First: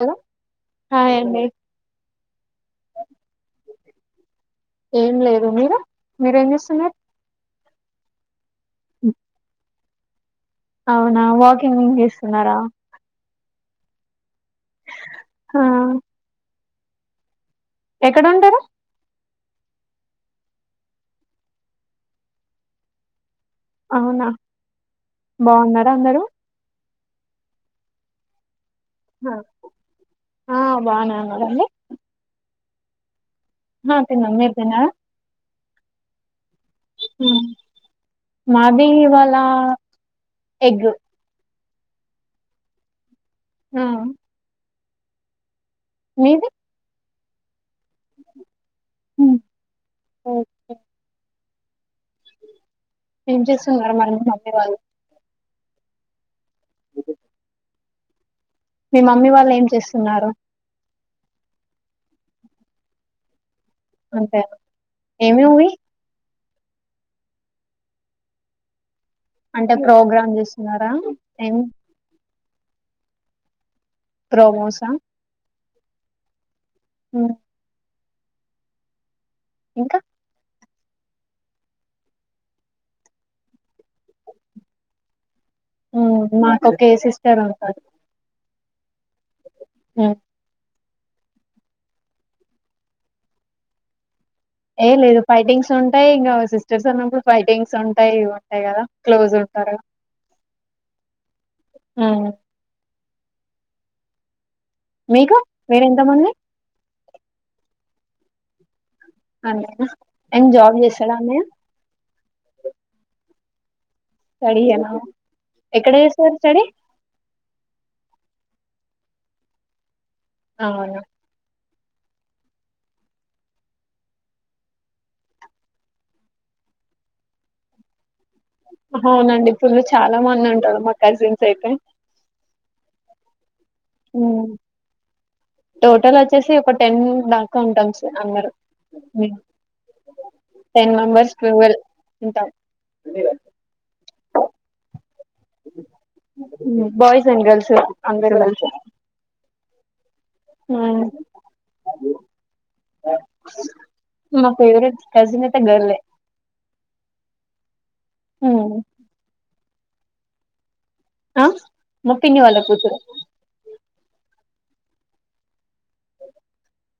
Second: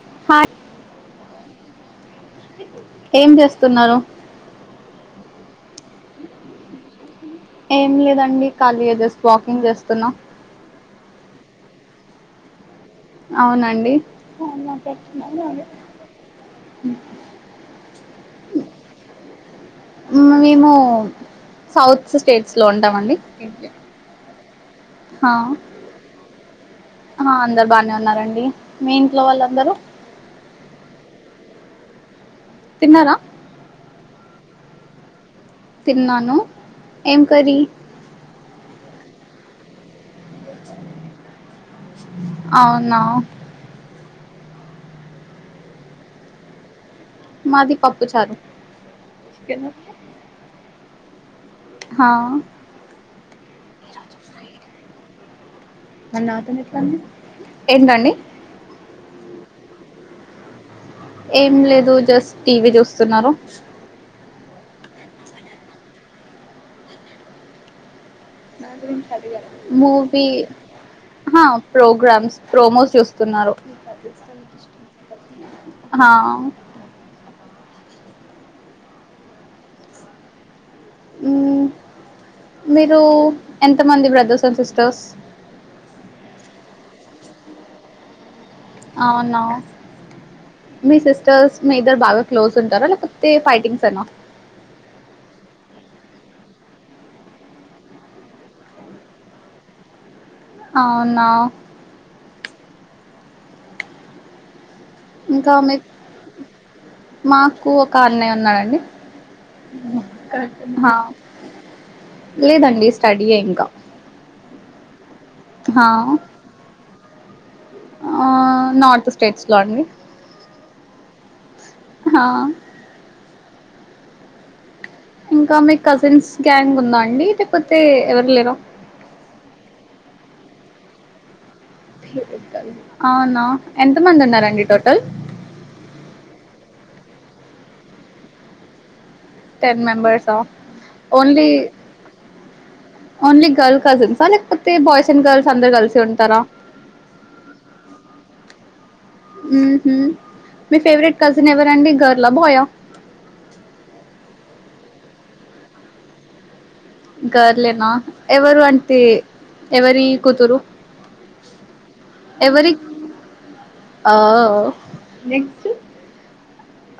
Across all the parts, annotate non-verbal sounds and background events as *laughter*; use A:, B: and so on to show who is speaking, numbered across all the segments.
A: Hello
B: hi
A: hi అండీ
B: ఏం చేస్తున్నారు.
A: ఏం లేదు మీరు మీరు ఏం చేస్తున్నారు.
B: ఏం లేదండి ఖాళీయే జస్ట్ వాకింగ్ చేస్తున్నా,
A: అవునా వాకింగ్ చేస్తున్నారా,
B: అవునండి
A: ఆ ఎక్కడ ఉంటారు.
B: మేము సౌత్ స్టేట్స్ లో ఉంటా మండి.
A: అవునా బాగున్నారా అందరూ
B: ఆ అందరు బాగానే ఉన్నారండి, మీ ఇంట్లో వాళ్ళందరూ
A: ఆ అండీ
B: తిన్నారా
A: ఆ తిన్నాను మీరు తిన్నారా
B: తిన్నాను ఏం కర్రీ
A: ది ఇవాళ ఎగ్గు
B: అవునా
A: మ్మ్ మీది
B: మాది పప్పు చారు
A: ఎ
B: హా
A: ఏం చేస్తున్నారు మరి మమ్మీ వాళ్ళు
B: మ నాతోని ఎట్లాండి ఏంటండి
A: మీ మమ్మీ వాళ్ళు ఏం చేస్తున్నారు
B: ఏం లేదు జస్ట్ టీ వీ చూస్తున్నారు
A: అంటారు ఏ మ్యూవి అంటే
B: మూవీ
A: ప్రోగ్రామ్ చేస్తున్నారా
B: ఆ
A: ఏం
B: ప్రోగ్రామ్స్ ప్రోమో చూస్తున్నారు
A: ప్రోమోసా
B: ఆ
A: ఉమ్, ఇంకా
B: మ్మ్ మీరు ఎంతమంది బ్రదర్స్ అండ్ సిస్టర్స్
A: మ్మ్ మాకు ఒకే సిస్టర్ ఉంటారు
B: అవున మీ సిస్టర్స్ మీ ఇద్దరు బాగా క్లోజ్ ఉంటారా లేకపోతే ఫైటింగ్స్ ఈనా
A: ఏం లేదు ఫైటింగ్స్ ఉంటాయి ఇంకా సిస్టర్స్ అన్నప్పుడు ఫైటింగ్స్ ఉంటాయి ఉంటాయి కదా క్లోజ్ ఉంటాయి అ
B: అవునా
A: మీకు
B: ఇంకా మీక్
A: మీరెంత మంది
B: మాకు ఒక అన్నయ్య ఉన్నాడండి
A: అన్నయ్యనా అండ్ జాబ్
B: ఆ
A: చేస్తాడా అన్నయ్య
B: లేదండి స్టడీ యే ఇంకా
A: స్టడీ ఏనా
B: హా
A: ఎక్కడ చేస్తారు స్టడీ
B: ఆ నార్త్ స్టేట్స్ లో అండి
A: అవున
B: హా ఇంకా మీ కజిన్స్ గ్యాంగ్ ఉందా అండి లేకపోతే ఎవరు లేరా
A: అవునండి ఫుల్లు చాలా మంది ఉంటారు మా కజిన్స్ అయితే
B: అవునా ఎంత మంది ఉన్నారండి టోటల్
A: టోటల్ వచ్చేసి ఒక టెన్ దాకా ఉంటాం సార్ అందరు
B: టెన్ మెంబెర్స్ ఆ
A: టెన్ మెంబర్స్
B: ఓన్లీ
A: ట్వెల్వ్ ఉంటాం
B: ఓన్లీ గర్ల్ కజిన్స లేకపోతే బాయ్స్ గల్స్ అందరు కలిసి ఉంటారా
A: అందరూ కలిసి
B: మ్మ్ హు మీ
A: ఉమ్.
B: ఫేవరెట్ కజిన్ ఎవరూ అండి గర్ల బాయ
A: మా ఫేవరెట్ కజిన్ అయితే గర్లే
B: గర్లేనా ఎవరు అంటే ఎవరి కూతురు
A: ఆ మా పిన్ని వాళ్ళ
B: ఎవరి
A: కూతురు
B: ఆ లేకపోతే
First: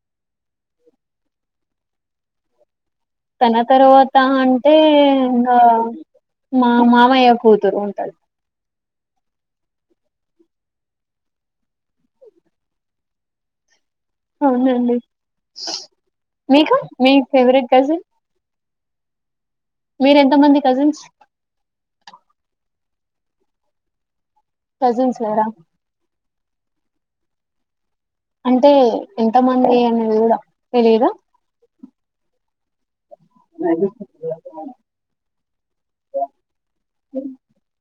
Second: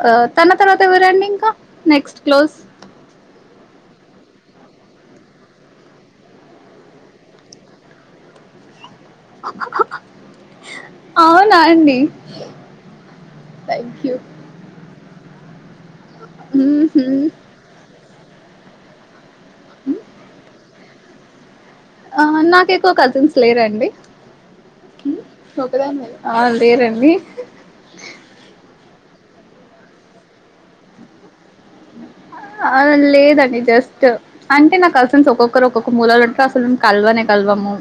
B: ఆ తన తర్వాత ఎవరండి ఇంకా నెక్స్ట్ క్లోజ్
A: తన తర్వాత అంటే ఇంగ మా మామయ్య కూతురు ఉంటది
B: అవునా అండి
A: అవునండి మీకు
B: ఉహు
A: మీ ఫేవరెట్ కజిన్ మీరు ఎంతమంది కజిన్స్
B: ఆ నాకు ఎక్కువ కజిన్స్ లేరండి
A: కజిన్స్ లేరా
B: ఆ లేరండి
A: అంటే ఎంతమంది అనేది కూడా తెలీద
B: ఆ లే లేదండి జస్ట్ అంటే నాకు కజిన్స్ ఒక్కొక్కరు ఒక్కొక్క మూలాలు ఉంటారు అసలు కలవానే కలవాము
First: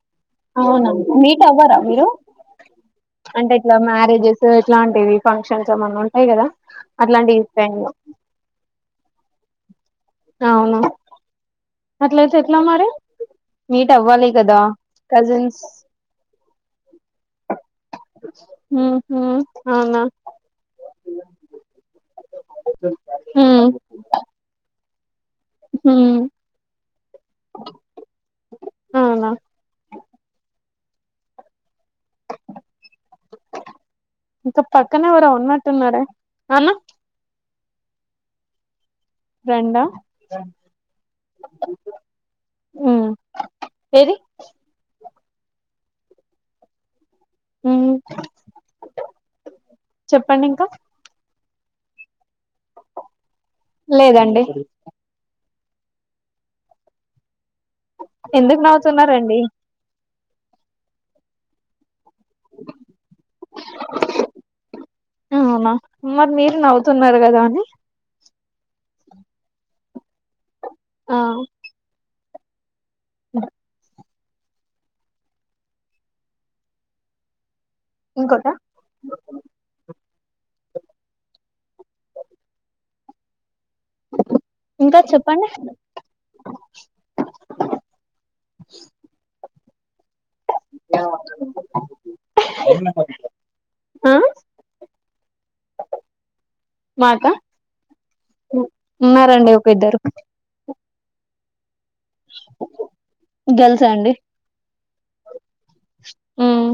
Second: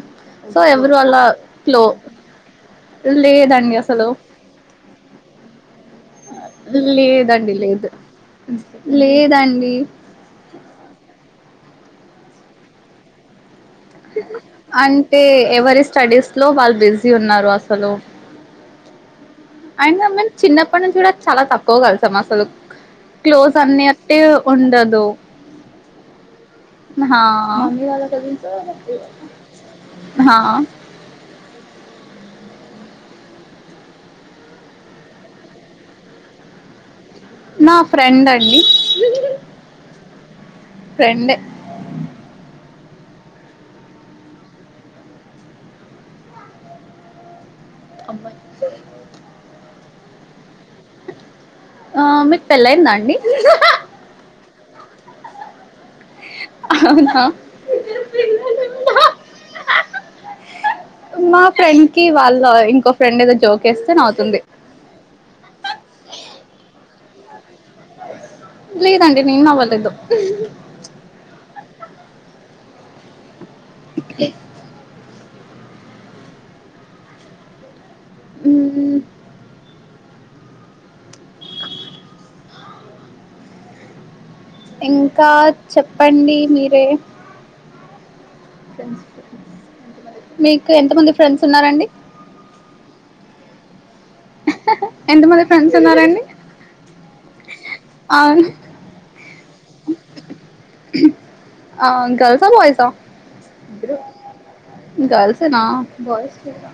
A: అవునా మీట్ అవ్వరా మీరు అంటే
B: లేదండి
A: ఇట్లా
B: అసలు
A: మ్యారేజెస్ ఎట్లాంటివి ఫంక్షన్స్ ఏమన్నా ఉంటాయి కదా అట్లాంటి
B: లేదండి
A: టైమ్
B: లేదు
A: లో
B: లేదండి
A: అవునా అట్లా అయితే ఎట్లా మరి మీట్ అవ్వాలి కదా
B: అంటే
A: కజిన్స్
B: ఎవరి స్టడీస్ లో వాళ్ళు బిజీ ఉన్నారు అసలు
A: ఉహు అవునా
B: అయినా మేము చిన్నప్పటి నుంచి కూడా చాలా తక్కువ కలుసాం అసలు క్లోజ్ అన్నియట్టు ఉండదు
A: హు
B: హా
A: అవునా
B: హ *inaudible*
A: ఇంకా పక్కన ఎవరో ఉన్నట్టున్నరే అన్న
B: నా ఫ్రెండ్ అండి
A: ఫ్రెండా
B: ఫ్రెండే
A: ఉ ఏది ఉమ్
B: అబ్బ
A: చెప్పండి ఇంకా
B: ఆ మీకు పెళ్లయిందా అండి
A: లేదండి
B: అవునా
A: ఎందుకు నవ్వుతున్నారండి
B: మా ఫ్రెండ్ కి వాళ్ళ ఇంకో ఫ్రెండ్ ఏదో జోక్ వేస్తే నవ్వుతుంది
A: న్నారు కదా అని
B: లేదండి నేను నవ్వలేదు
A: ఆ *inaudible* ఇంకోట
B: *inaudible* ఇంకా చెప్పండి మీరే ఫ్రెండ్స్ మీకు ఎంత మంది ఫ్రెండ్స్ ఉన్నారండి
A: ఆ
B: ఎంత మంది ఫ్రెండ్స్ ఉన్నారండి
A: నాకా
B: అవును
A: ఉన్నారండి ఒక ఇద్దరు
B: ఆ గర్ల్స్ ఆ బోయిస్ ఆ
A: గర్ల్స్ అండి
B: గర్ల్స్నా ఎన బాయ్స్ లేరా
A: ఉమ్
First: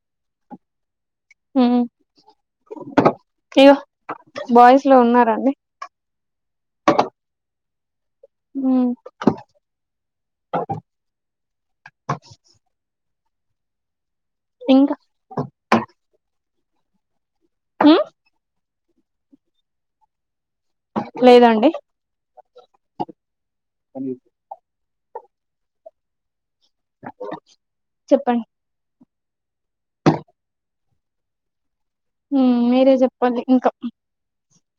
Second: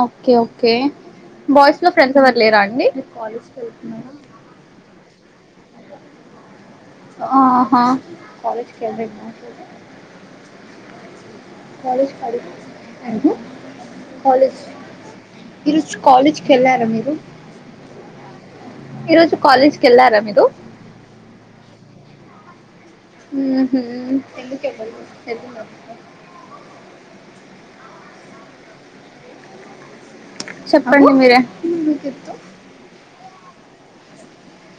B: ఓకే ఓకే బాయ్స్
A: ఉమ్
B: లో ఫ్రెండ్స్ ఎవరు లేరా అండి.
A: ఇగో బాయ్స్ లో ఉన్నారండి
B: ఆహా కాలేజ్
A: ఉమ్
B: కల్ద మా కాలేజ్ ప అ కాలేజ్
A: ఇంకా
B: ఈరోజు కాలేజ్కి వెళ్ళారా మీరు
A: ఉమ్
B: ఈరోజు కాలేజ్ కెల్లారా మీరు
A: లేదండి
B: ఉ హు ఎందుకే ఎ
A: చెప్పండి
B: చెప్పండి మీరే
A: మ్ మీరే చెప్పాలి ఇంకా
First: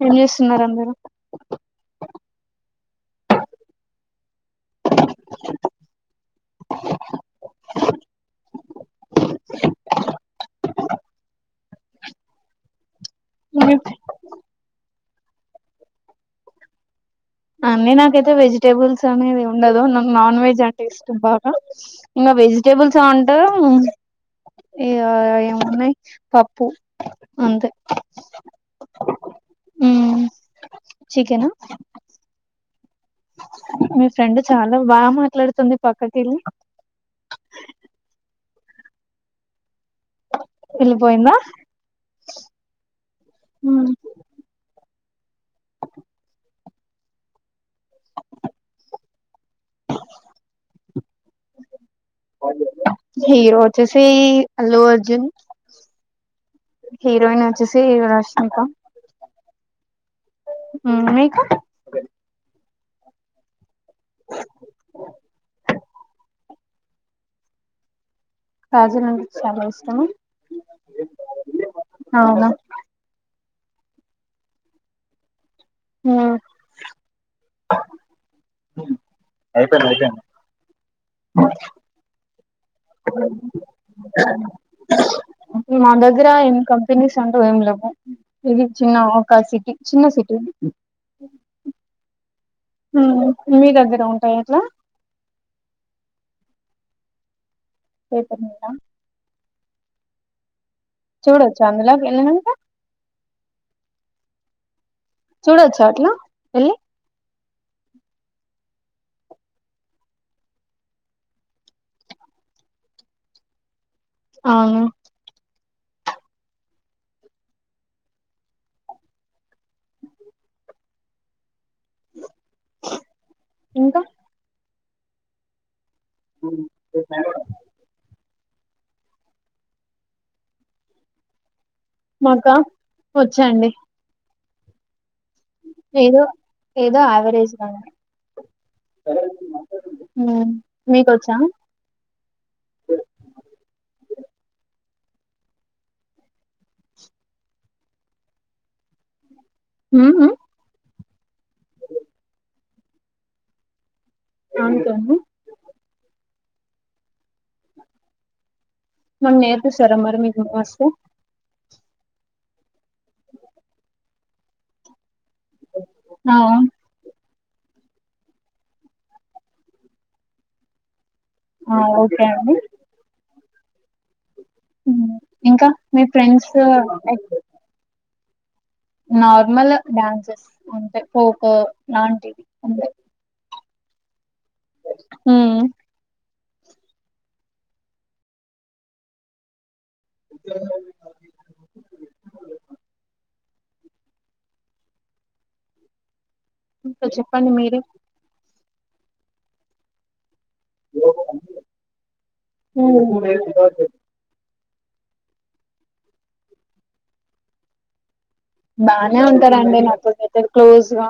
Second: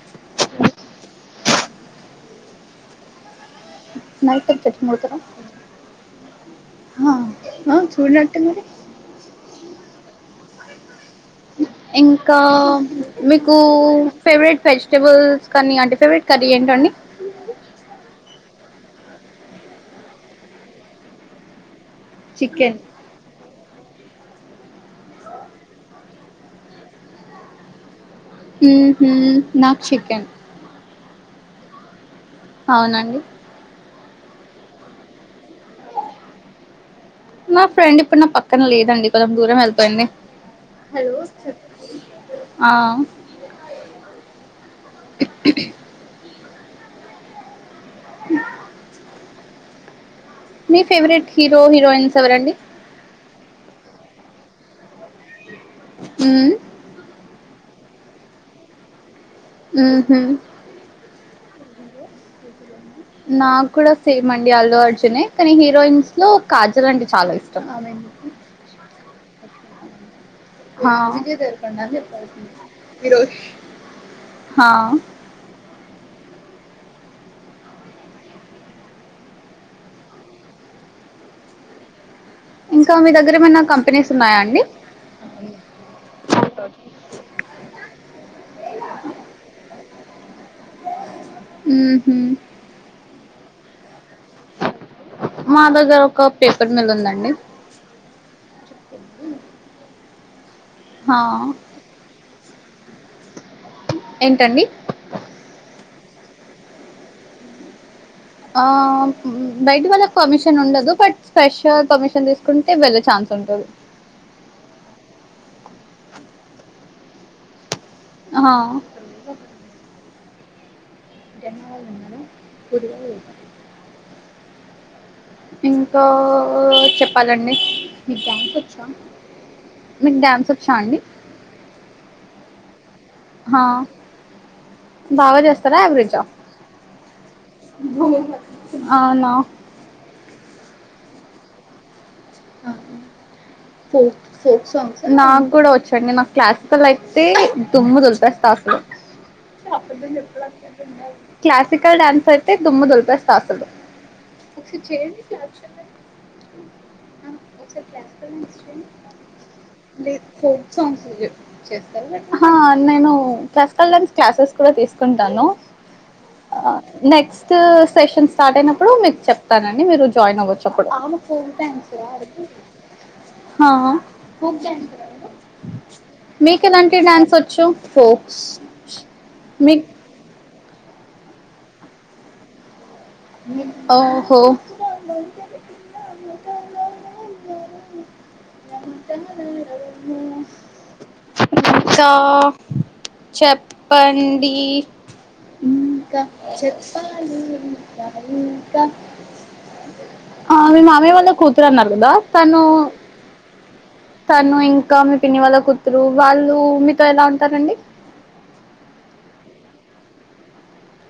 A: ఏం చేస్తున్నారు అందరు
B: నైట్కి చచ్చ మోతరా ఆ ఆ చూడనటున్నారు ఇంకా మీకు
A: మీరు
B: ఫేవరెట్ వెజ్ టెబుల్స్ కానీ అంటే ఫేవరెట్ కర్రీ ఏంటండి
A: టనేది ఏం ఉండదు నాకు నాన్ వెజ్ అంటే ఇష్టం బాగా ఇంగా
B: చికెన్
A: వెజిటేబుల్స్ ఆ అంటే ఇగా ఏమున్నాయి పప్పుూ అంతే
B: ము హు నాక్
A: మ్మ్
B: చికెన్
A: చికెనా
B: అవునండి
A: మీ ఫ్రెండ్ చాలా బాగా మాట్లాడుతుంది పక్కకెళ్ళి
B: నా ఫ్రెండ్ ఇప్పుడు నా పక్కన లేదండి కొెంజం దూరం వెళ్ పోయింది
A: వెళ్ళిపోయిందా
B: హా ఇట్లీ మీ ఫేవరెట్ హీరో హీరోయిన్స్ ఎవరండి
A: హీరో వచేసి అల్లు అర్జున్
B: ఉమ్
A: హీరోయిన్ వచ్చేసి రష్మిక
B: మ్ హు
A: మ్ మీకా
B: నాకు కూడా సేమ్ అండి అల్లు అర్జునే కానీ హీరోయిన్స్ లో కాజల్ అంటే చాలా ఇష్టం
A: కాజల్ అంటే చాలా ఇష్టమా
B: హా
A: అవునా
B: హా
A: అ ఐపోయింది ఐపోయింది
B: ఇంకా మీ దగ్గర ఏమైనా కంపెనీస్ ఉన్నాయా అండి
A: ఇప్పుడు మా దగ్గర ఏం కంపెనీస్ అంటు ఏం లేవు ఇది చిన్న ఒక సిటీ చిన్న సిటీ
B: మ్ హు
A: మీ దగ్గర ఉన్
B: మా దగ్గర ఒక పేపర్ మిల్ ఉందండి
A: పేపర్ మిల్లా
B: హా
A: చూడోచ్చ అందులోకి వెళ్ళినంకా
B: ఏంటండి
A: చూడచ్చ అట్ల ఎల్లీ
B: ఆ బయటి వాళ్ళక్ పమిషన్ ఉండదు బట్ స్పెషల్ పమిషన్ తీసుకుంటే వెళ్ళే ఛాన్స్ ఉంటు తది
A: అవును
B: ఆ జంగా నిన్నను కురువల వ
A: ఇంకా
B: ఇంకా చెప్పాలండి మీకు డాన్ చ్చ మీకు డ్యాన్స్ వచ్చా అండి
A: ఇంకా
B: హా
A: వచ్చండి
B: బాగా చేస్తారా
A: ఏదో
B: యావరేజా
A: ఏదోవరేజ్ కా
B: అవునా
A: ఉమ్ మీకొచ్చా
B: ఆ ఫోక్ ఫోక్ సాంగ్స్ నాకు కూడా వచ్చండి నాకు క్లాసికల్ అయితే దుమ్ము దులిపేస్తా అసలు క్లాసికల్ డ్యాన్స్ అయితే దుమ్ము దులిపేస్తా అసలు ఒకసారి
A: అనుకోను
B: చేయండి క్లా ఒకసారి *unintelligible*
A: మాకు నేర్పిస్తారా మరి
B: లేదు
A: మీకు
B: ఫోక్
A: వస్తే
B: సాంగ్స్ *unintelligible* హా నేను క్లాసికల్ డాన్స్ క్లాసెస్ కూడా తీసుకుంటు నాను
A: ఆ
B: నెక్స్ట్ నెక్స్ట్ సెషన్ స్టార్ట్ అయినప్పుడు మీకు చెప్తానండి మీరు జాయిన్ అవ్వచ్చుప్పుడు
A: ఆ ఓకే అండి
B: హా
A: ఉమ్ ఇంకా మీ ఫ్రెండ్స్
B: మీకు ఎలాంటి డ్యాన్స్ ఒచ్చు ఫోక్స్
A: నార్మల్
B: మీకు
A: డాన్సెస్ అంటే ఫోక్ లాంటివి అంటే
B: ఓహో *inaudible* చ చె ప్పండి
A: ఇంకా చెప్పండి మీరే
B: ఇంకా ఆ మీ మామయ్య వాళ్ళ కూతురు అన్నారు కదా తను తను ఇం ఇంకా మీ పిన్ని వాళ్ళ కూతురు వాళ్ళు మీతో ఎలా ఉంటారండి
A: బానే ఉంటారండి నాతోప్పుడుకైతే క్లోజ్గా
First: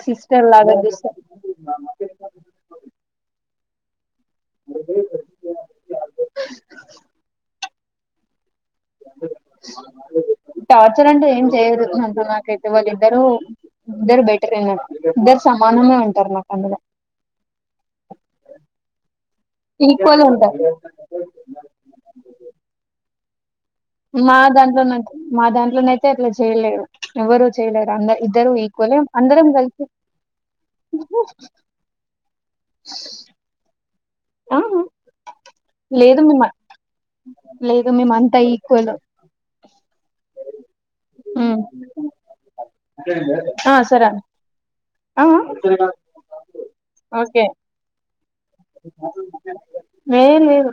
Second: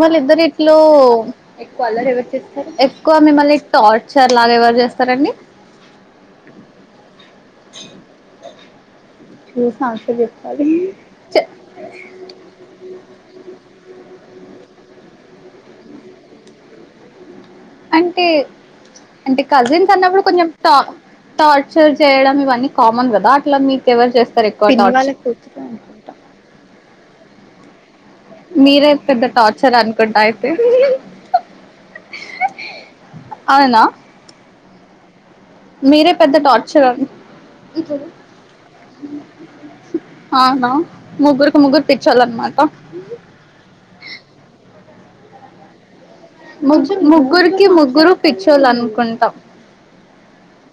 B: వాళ్ళ ఇద్దరు ఇట్లో ఎక్కువ అల్లరి ఎవరుచేస్తారు ఎక్కువ మిమ్మల్ని టార్ ర్చర్ లాగ ఎవరు చేస్తారండి *unintelligible* టార్చర్ చేస్తా
A: టార్చర్ అంటే ఏం చేయదు అంత నాకైతే వాళ్ళు ఇద్దరు ఇద్దరు బెట్ రే ఇద్దరు సమానమే ఉంటారు నాకు అందులో
B: అంటే అంటే కజిన్స్ అన్నప్పుడు
A: ఈక్వల్
B: కొంచెం
A: ఉంటారు
B: టా టార్చర్ చేయడం ఇవన్నీ కామన్ కదా అట్లా మీకు ఎవరు
A: మా
B: చేస్తారు
A: దాంట్లోనైతే మా దాంట్లోనయితే అట్లా చేయలేరు ఎవరుూ చేయలేరు అందరు ఇద్దరు
B: మీరే
A: ఈక్వల్
B: పెద్ద
A: అందరం
B: టార్చర్
A: గలిసి
B: అనుకుంటా అయితే అవునా
A: ఆ
B: మీరే
A: లేదు
B: పెద్ద
A: మేము
B: టార్చర్
A: లేదు మేము అంతా ఈక్వల్
B: ఆ అవునా ముగ్గురుకి ముగ్గురు పిచ్చాలన్నమాట *inaudible*
A: ఆఆ
B: ము ముగ్గురుకి ముగ్గురు పిచ్చోలు అనుకుంటా
A: లేదు లేదు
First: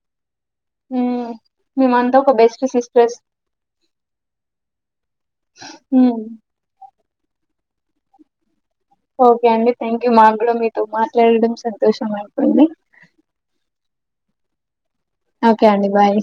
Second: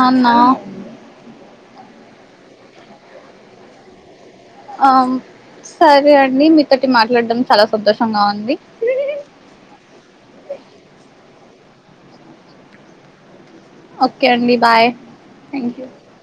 B: అవునా
A: హ్మ్ మీమంత ఒక బెస్ట్ సిస్ట్రెస్
B: ఆ సరే అండి మీతోటి మాట్లాడడం చాలా సంతోషంగా ఉంది
A: ఓకే అండి థ్యాంక్ యూ మా కూడా మీతో మాట్లాడడం సంతోషం అప్పుంది
B: ఓకే అండి బాయ్
A: ఓకే
B: థ్యాంక్
A: అండి
B: యూ
A: బాయ్